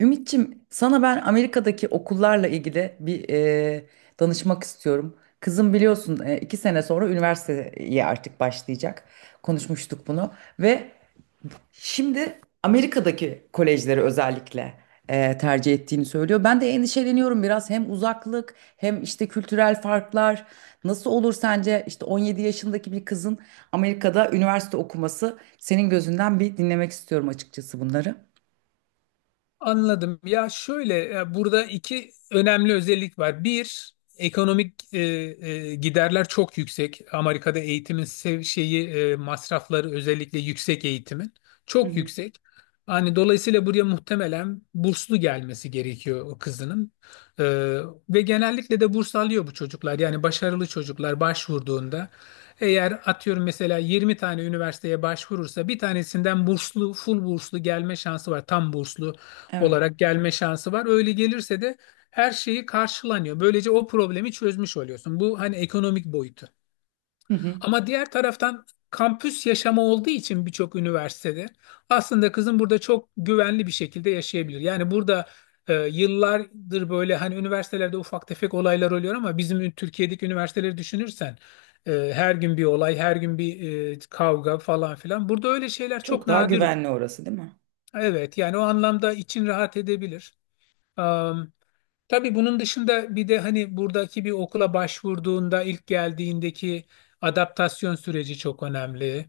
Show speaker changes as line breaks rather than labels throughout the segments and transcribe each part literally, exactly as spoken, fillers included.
Ümitçim, sana ben Amerika'daki okullarla ilgili bir e, danışmak istiyorum. Kızım biliyorsun e, iki sene sonra üniversiteye artık başlayacak. Konuşmuştuk bunu ve şimdi Amerika'daki kolejleri özellikle e, tercih ettiğini söylüyor. Ben de endişeleniyorum biraz, hem uzaklık hem işte kültürel farklar. Nasıl olur sence, işte on yedi yaşındaki bir kızın Amerika'da üniversite okuması, senin gözünden bir dinlemek istiyorum açıkçası bunları.
Anladım. Ya şöyle e, burada iki önemli özellik var. Bir, ekonomik e, e, giderler çok yüksek. Amerika'da eğitimin sev- şeyi e, masrafları, özellikle yüksek eğitimin
Hı
çok
hı.
yüksek. Hani dolayısıyla buraya muhtemelen burslu gelmesi gerekiyor o kızının. E, Ve genellikle de burs alıyor bu çocuklar. Yani başarılı çocuklar başvurduğunda, eğer atıyorum mesela yirmi tane üniversiteye başvurursa, bir tanesinden burslu, full burslu gelme şansı var. Tam burslu
Evet.
olarak gelme şansı var. Öyle gelirse de her şeyi karşılanıyor. Böylece o problemi çözmüş oluyorsun. Bu, hani, ekonomik boyutu. Ama diğer taraftan, kampüs yaşamı olduğu için birçok üniversitede, aslında kızın burada çok güvenli bir şekilde yaşayabilir. Yani burada e, yıllardır böyle hani üniversitelerde ufak tefek olaylar oluyor, ama bizim Türkiye'deki üniversiteleri düşünürsen e, her gün bir olay, her gün bir e, kavga falan filan. Burada öyle şeyler çok
Çok daha
nadir
güvenli
oluyor.
orası değil mi?
Evet, yani o anlamda için rahat edebilir. Tabii bunun dışında bir de hani buradaki bir okula başvurduğunda, ilk geldiğindeki adaptasyon süreci çok önemli.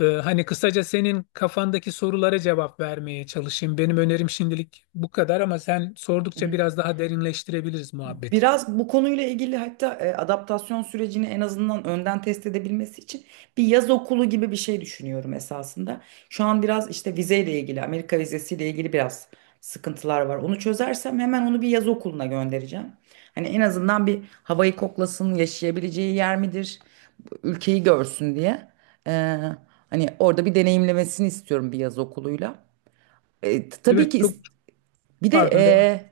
Ee, hani kısaca senin kafandaki sorulara cevap vermeye çalışayım. Benim önerim şimdilik bu kadar, ama sen
Hı
sordukça
hı.
biraz daha derinleştirebiliriz muhabbeti.
Biraz bu konuyla ilgili, hatta e, adaptasyon sürecini en azından önden test edebilmesi için bir yaz okulu gibi bir şey düşünüyorum esasında. Şu an biraz işte vizeyle ilgili, Amerika vizesiyle ilgili biraz sıkıntılar var. Onu çözersem hemen onu bir yaz okuluna göndereceğim. Hani en azından bir havayı koklasın, yaşayabileceği yer midir, ülkeyi görsün diye. Ee, Hani orada bir deneyimlemesini istiyorum bir yaz okuluyla. E, t- tabii
Evet
ki is-
çok,
bir de
pardon.
e,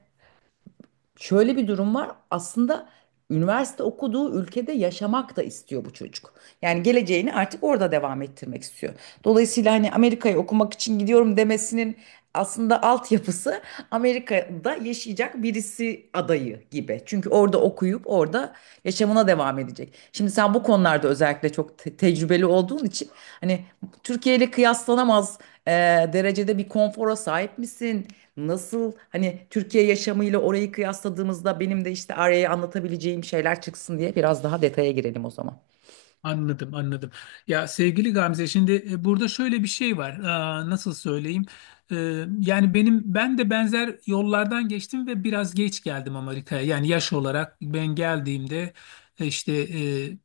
şöyle bir durum var. Aslında üniversite okuduğu ülkede yaşamak da istiyor bu çocuk. Yani geleceğini artık orada devam ettirmek istiyor. Dolayısıyla hani Amerika'ya okumak için gidiyorum demesinin aslında altyapısı Amerika'da yaşayacak birisi adayı gibi. Çünkü orada okuyup orada yaşamına devam edecek. Şimdi sen bu konularda özellikle çok te- tecrübeli olduğun için, hani Türkiye ile kıyaslanamaz e, derecede bir konfora sahip misin? Nasıl hani Türkiye yaşamıyla orayı kıyasladığımızda benim de işte araya anlatabileceğim şeyler çıksın diye biraz daha detaya girelim o zaman.
Anladım, anladım. Ya sevgili Gamze, şimdi e, burada şöyle bir şey var. Aa, nasıl söyleyeyim? Ee, Yani benim ben de benzer yollardan geçtim ve biraz geç geldim Amerika'ya. Yani yaş olarak ben geldiğimde e, işte e,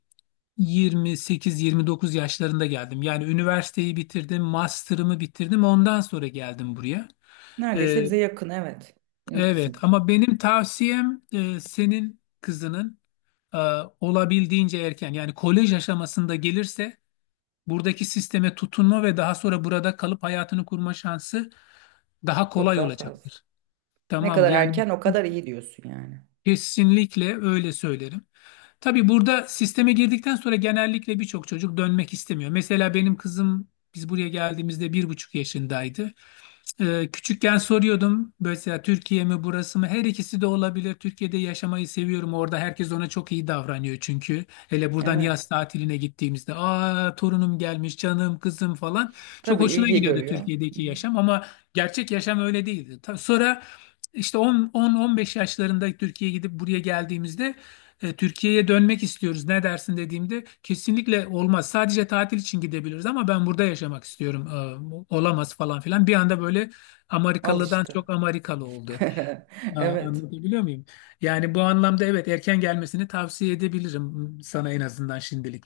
yirmi sekiz yirmi dokuz yaşlarında geldim. Yani üniversiteyi bitirdim, master'ımı bitirdim. Ondan sonra geldim buraya. Ee,
Neredeyse bize yakın, evet. Benim
evet,
kızım.
ama benim tavsiyem e, senin kızının e, olabildiğince erken, yani kolej aşamasında gelirse, buradaki sisteme tutunma ve daha sonra burada kalıp hayatını kurma şansı daha
Çok
kolay
daha fazla.
olacaktır.
Ne
Tamam mı?
kadar
Yani
erken o kadar iyi diyorsun yani.
kesinlikle öyle söylerim. Tabii burada sisteme girdikten sonra genellikle birçok çocuk dönmek istemiyor. Mesela benim kızım, biz buraya geldiğimizde bir buçuk yaşındaydı. Ee, küçükken soruyordum mesela, Türkiye mi burası mı? Her ikisi de olabilir. Türkiye'de yaşamayı seviyorum. Orada herkes ona çok iyi davranıyor çünkü. Hele buradan yaz
Evet.
tatiline gittiğimizde, aa torunum gelmiş, canım, kızım falan. Çok
Tabii
hoşuna
ilgi
gidiyordu
görüyor. Hı
Türkiye'deki
hı.
yaşam, ama gerçek yaşam öyle değildi. Ta- Sonra işte on on beş yaşlarında Türkiye'ye gidip buraya geldiğimizde e, Türkiye'ye dönmek istiyoruz, ne dersin dediğimde, kesinlikle olmaz. Sadece tatil için gidebiliriz, ama ben burada yaşamak istiyorum. E, olamaz falan filan. Bir anda böyle
Al
Amerikalı'dan
işte.
çok Amerikalı oldu. Aa,
Evet.
anlatabiliyor muyum? Yani bu anlamda evet, erken gelmesini tavsiye edebilirim sana, en azından şimdilik.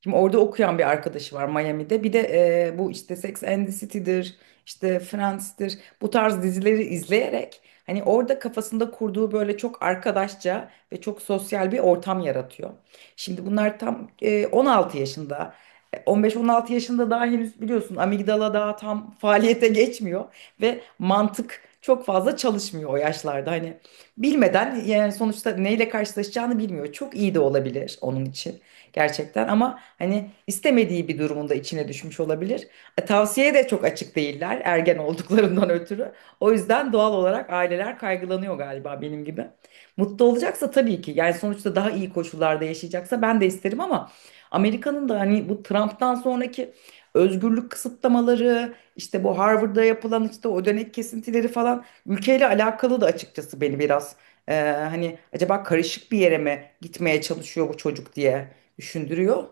Şimdi orada okuyan bir arkadaşı var, Miami'de. Bir de e, bu işte Sex and the City'dir, işte Friends'tir. Bu tarz dizileri izleyerek hani orada kafasında kurduğu böyle çok arkadaşça ve çok sosyal bir ortam yaratıyor. Şimdi bunlar tam e, on altı yaşında. E, on beş on altı yaşında, daha henüz biliyorsun amigdala daha tam faaliyete geçmiyor ve mantık çok fazla çalışmıyor o yaşlarda. Hani bilmeden, yani sonuçta neyle karşılaşacağını bilmiyor. Çok iyi de olabilir onun için gerçekten, ama hani istemediği bir durumunda içine düşmüş olabilir. E, tavsiyeye de çok açık değiller ergen olduklarından ötürü. O yüzden doğal olarak aileler kaygılanıyor galiba, benim gibi. Mutlu olacaksa tabii ki, yani sonuçta daha iyi koşullarda yaşayacaksa ben de isterim, ama Amerika'nın da hani bu Trump'tan sonraki özgürlük kısıtlamaları, işte bu Harvard'da yapılan işte o dönek kesintileri falan, ülkeyle alakalı da açıkçası beni biraz e, hani acaba karışık bir yere mi gitmeye çalışıyor bu çocuk diye düşündürüyor.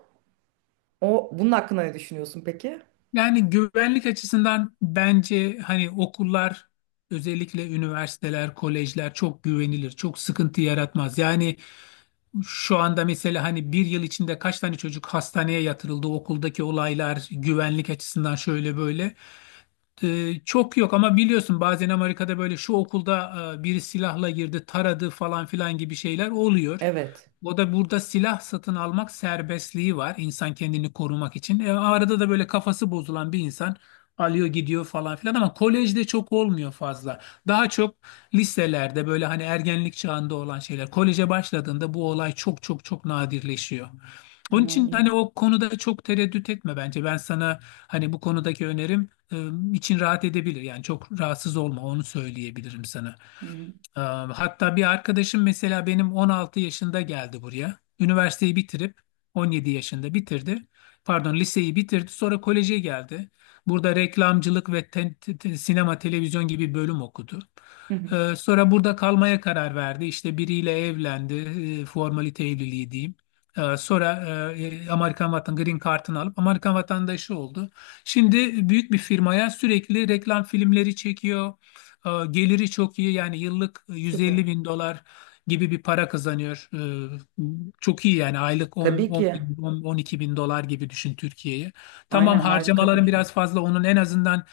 O bunun hakkında ne düşünüyorsun peki?
Yani güvenlik açısından bence hani okullar, özellikle üniversiteler, kolejler çok güvenilir, çok sıkıntı yaratmaz. Yani şu anda mesela hani bir yıl içinde kaç tane çocuk hastaneye yatırıldı, okuldaki olaylar güvenlik açısından şöyle böyle. Ee, çok yok, ama biliyorsun bazen Amerika'da böyle şu okulda e, biri silahla girdi, taradı falan filan gibi şeyler oluyor.
Evet.
O da, burada silah satın almak serbestliği var insan kendini korumak için. E, arada da böyle kafası bozulan bir insan alıyor gidiyor falan filan, ama kolejde çok olmuyor fazla. Daha çok liselerde böyle hani ergenlik çağında olan şeyler. Koleje başladığında bu olay çok çok çok nadirleşiyor. Onun
Aman
için hani
iyi.
o konuda çok tereddüt etme bence. Ben sana hani bu konudaki önerim, e, için rahat edebilir. Yani çok rahatsız olma, onu söyleyebilirim sana.
Hı hı.
Ee, Hatta bir arkadaşım mesela, benim on altı yaşında geldi buraya. Üniversiteyi bitirip on yedi yaşında bitirdi. Pardon, liseyi bitirdi. Sonra koleje geldi. Burada reklamcılık ve te- te- te- sinema televizyon gibi bölüm okudu.
Hı hı.
Ee, Sonra burada kalmaya karar verdi. İşte biriyle evlendi. e, Formalite evliliği diyeyim. Ee, Sonra e, Amerikan vatan Green Card'ını alıp Amerikan vatandaşı oldu. Şimdi büyük bir firmaya sürekli reklam filmleri çekiyor. E, geliri çok iyi, yani yıllık yüz elli
Süper.
bin dolar gibi bir para kazanıyor. E, çok iyi, yani aylık 10,
Tabii
10
ki.
bin, on on iki bin dolar gibi düşün Türkiye'yi. Tamam,
Aynen, harika bir
harcamaların
ücret.
biraz fazla, onun en azından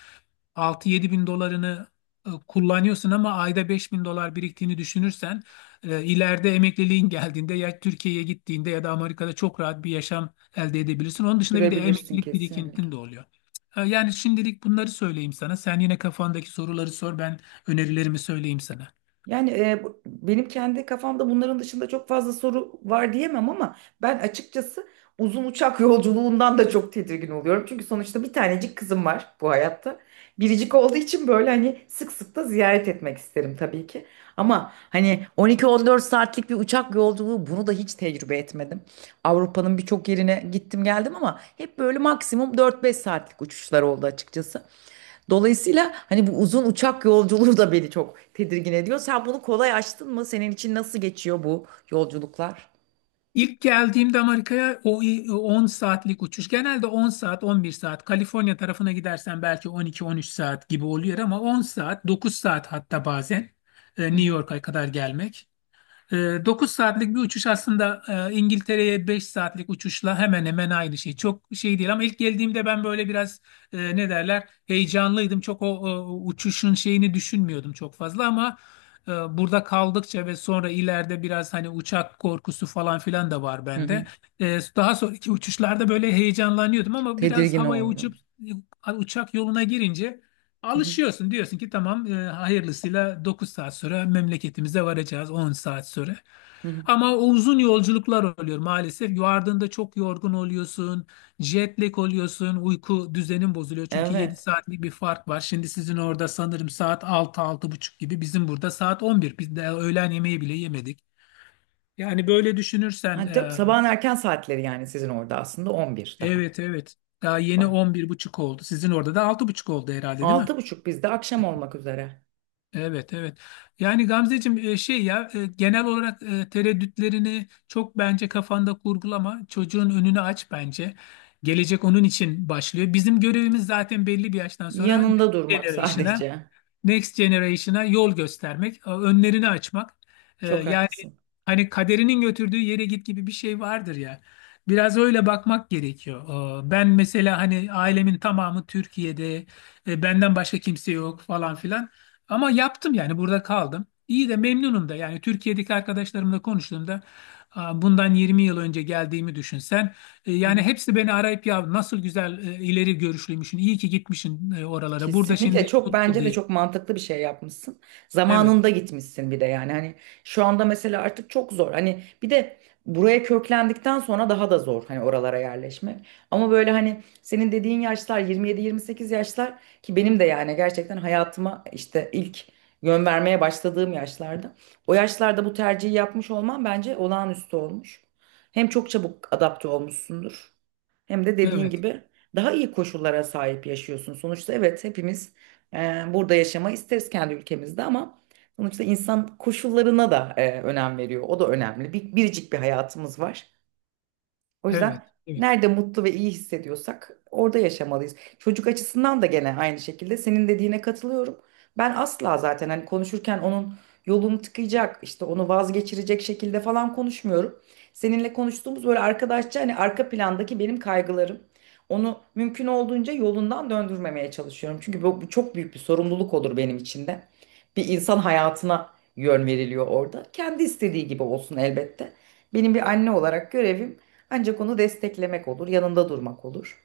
altı yedi bin dolarını e, kullanıyorsun, ama ayda beş bin dolar biriktiğini düşünürsen e, ileride emekliliğin geldiğinde, ya Türkiye'ye gittiğinde ya da Amerika'da çok rahat bir yaşam elde edebilirsin. Onun dışında bir de
Sürebilirsin
emeklilik
kesinlikle.
birikintin de oluyor. E, yani şimdilik bunları söyleyeyim sana. Sen yine kafandaki soruları sor, ben önerilerimi söyleyeyim sana.
Yani e, bu- benim kendi kafamda bunların dışında çok fazla soru var diyemem, ama ben açıkçası uzun uçak yolculuğundan da çok tedirgin oluyorum. Çünkü sonuçta bir tanecik kızım var bu hayatta. Biricik olduğu için böyle hani sık sık da ziyaret etmek isterim tabii ki. Ama hani on iki on dört saatlik bir uçak yolculuğu, bunu da hiç tecrübe etmedim. Avrupa'nın birçok yerine gittim geldim, ama hep böyle maksimum dört beş saatlik uçuşlar oldu açıkçası. Dolayısıyla hani bu uzun uçak yolculuğu da beni çok tedirgin ediyor. Sen bunu kolay aştın mı? Senin için nasıl geçiyor bu yolculuklar?
İlk geldiğimde Amerika'ya, o i- on saatlik uçuş. Genelde on saat, on bir saat. Kaliforniya tarafına gidersen belki on iki on üç saat gibi oluyor, ama on saat, dokuz saat, hatta bazen e,
Hı
New
hı.
York'a kadar gelmek dokuz saatlik bir uçuş aslında. e, İngiltere'ye beş saatlik uçuşla hemen hemen aynı şey. Çok şey değil, ama ilk geldiğimde ben böyle biraz e, ne derler, heyecanlıydım. Çok o, o uçuşun şeyini düşünmüyordum çok fazla, ama e, burada kaldıkça ve sonra ileride, biraz hani uçak korkusu falan filan da var
Hı
bende.
hı.
E, daha sonraki uçuşlarda böyle heyecanlanıyordum, ama biraz
Tedirgin
havaya
oldu.
uçup e, uçak yoluna girince
Hı hı.
alışıyorsun, diyorsun ki tamam, e, hayırlısıyla dokuz saat sonra memleketimize varacağız, on saat sonra.
Hı hı.
Ama o uzun yolculuklar oluyor maalesef. Vardığında çok yorgun oluyorsun, jet lag oluyorsun, uyku düzenin bozuluyor. Çünkü yedi
Evet.
saatlik bir fark var. Şimdi sizin orada sanırım saat altı, altı buçuk gibi, bizim burada saat on bir. Biz de öğlen yemeği bile yemedik. Yani böyle düşünürsen
Hani tab-
e,
sabahın erken saatleri yani, sizin orada aslında on bir daha.
evet, evet, daha yeni
Bak,
on bir buçuk oldu. Sizin orada da altı buçuk oldu herhalde, değil mi?
altı buçuk bizde, akşam olmak üzere.
Evet, evet. Yani Gamzeciğim, e, şey ya e, genel olarak e, tereddütlerini çok bence kafanda kurgulama. Çocuğun önünü aç bence. Gelecek onun için başlıyor. Bizim görevimiz zaten belli bir yaştan sonra next
Yanında durmak
generation'a
sadece.
Next Generation'a yol göstermek, e, önlerini açmak. Ee,
Çok
yani
haklısın.
hani kaderinin götürdüğü yere git gibi bir şey vardır ya. Biraz öyle bakmak gerekiyor. Ee, ben mesela hani ailemin tamamı Türkiye'de, e, benden başka kimse yok falan filan. Ama yaptım, yani burada kaldım. İyi de memnunum da, yani Türkiye'deki arkadaşlarımla konuştuğumda, aa, bundan yirmi yıl önce geldiğimi düşünsen e, yani hepsi beni arayıp ya, nasıl güzel e, ileri görüşlüymüşsün, iyi ki gitmişsin e, oralara. Burada
Kesinlikle,
şimdi
çok
mutlu
bence de,
değil.
çok mantıklı bir şey yapmışsın.
Evet,
Zamanında gitmişsin bir de yani. Hani şu anda mesela artık çok zor. Hani bir de buraya köklendikten sonra daha da zor hani oralara yerleşmek. Ama böyle hani senin dediğin yaşlar, yirmi yedi yirmi sekiz yaşlar ki benim de yani gerçekten hayatıma işte ilk yön vermeye başladığım yaşlarda. O yaşlarda bu tercihi yapmış olman bence olağanüstü olmuş. Hem çok çabuk adapte olmuşsundur. Hem de dediğin
evet,
gibi daha iyi koşullara sahip yaşıyorsun. Sonuçta evet, hepimiz e, burada yaşamayı isteriz kendi ülkemizde, ama sonuçta insan koşullarına da e, önem veriyor. O da önemli. Bir, biricik bir hayatımız var. O yüzden
evet, evet.
nerede mutlu ve iyi hissediyorsak orada yaşamalıyız. Çocuk açısından da gene aynı şekilde senin dediğine katılıyorum. Ben asla zaten hani konuşurken onun yolunu tıkayacak, işte onu vazgeçirecek şekilde falan konuşmuyorum. Seninle konuştuğumuz böyle arkadaşça, hani arka plandaki benim kaygılarım. Onu mümkün olduğunca yolundan döndürmemeye çalışıyorum. Çünkü bu, bu çok büyük bir sorumluluk olur benim için de. Bir insan hayatına yön veriliyor orada. Kendi istediği gibi olsun elbette. Benim bir anne olarak görevim ancak onu desteklemek olur, yanında durmak olur.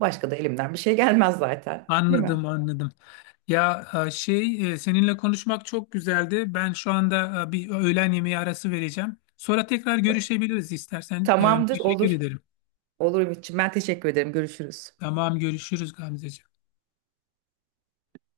Başka da elimden bir şey gelmez zaten, değil mi?
Anladım, anladım. Ya e, şey e, seninle konuşmak çok güzeldi. Ben şu anda e, bir öğlen yemeği arası vereceğim. Sonra tekrar
Ta-
görüşebiliriz istersen. E,
Tamamdır,
teşekkür
olur.
ederim.
Olur Ümitciğim. Ben teşekkür ederim. Görüşürüz.
Tamam, görüşürüz Gamzeciğim.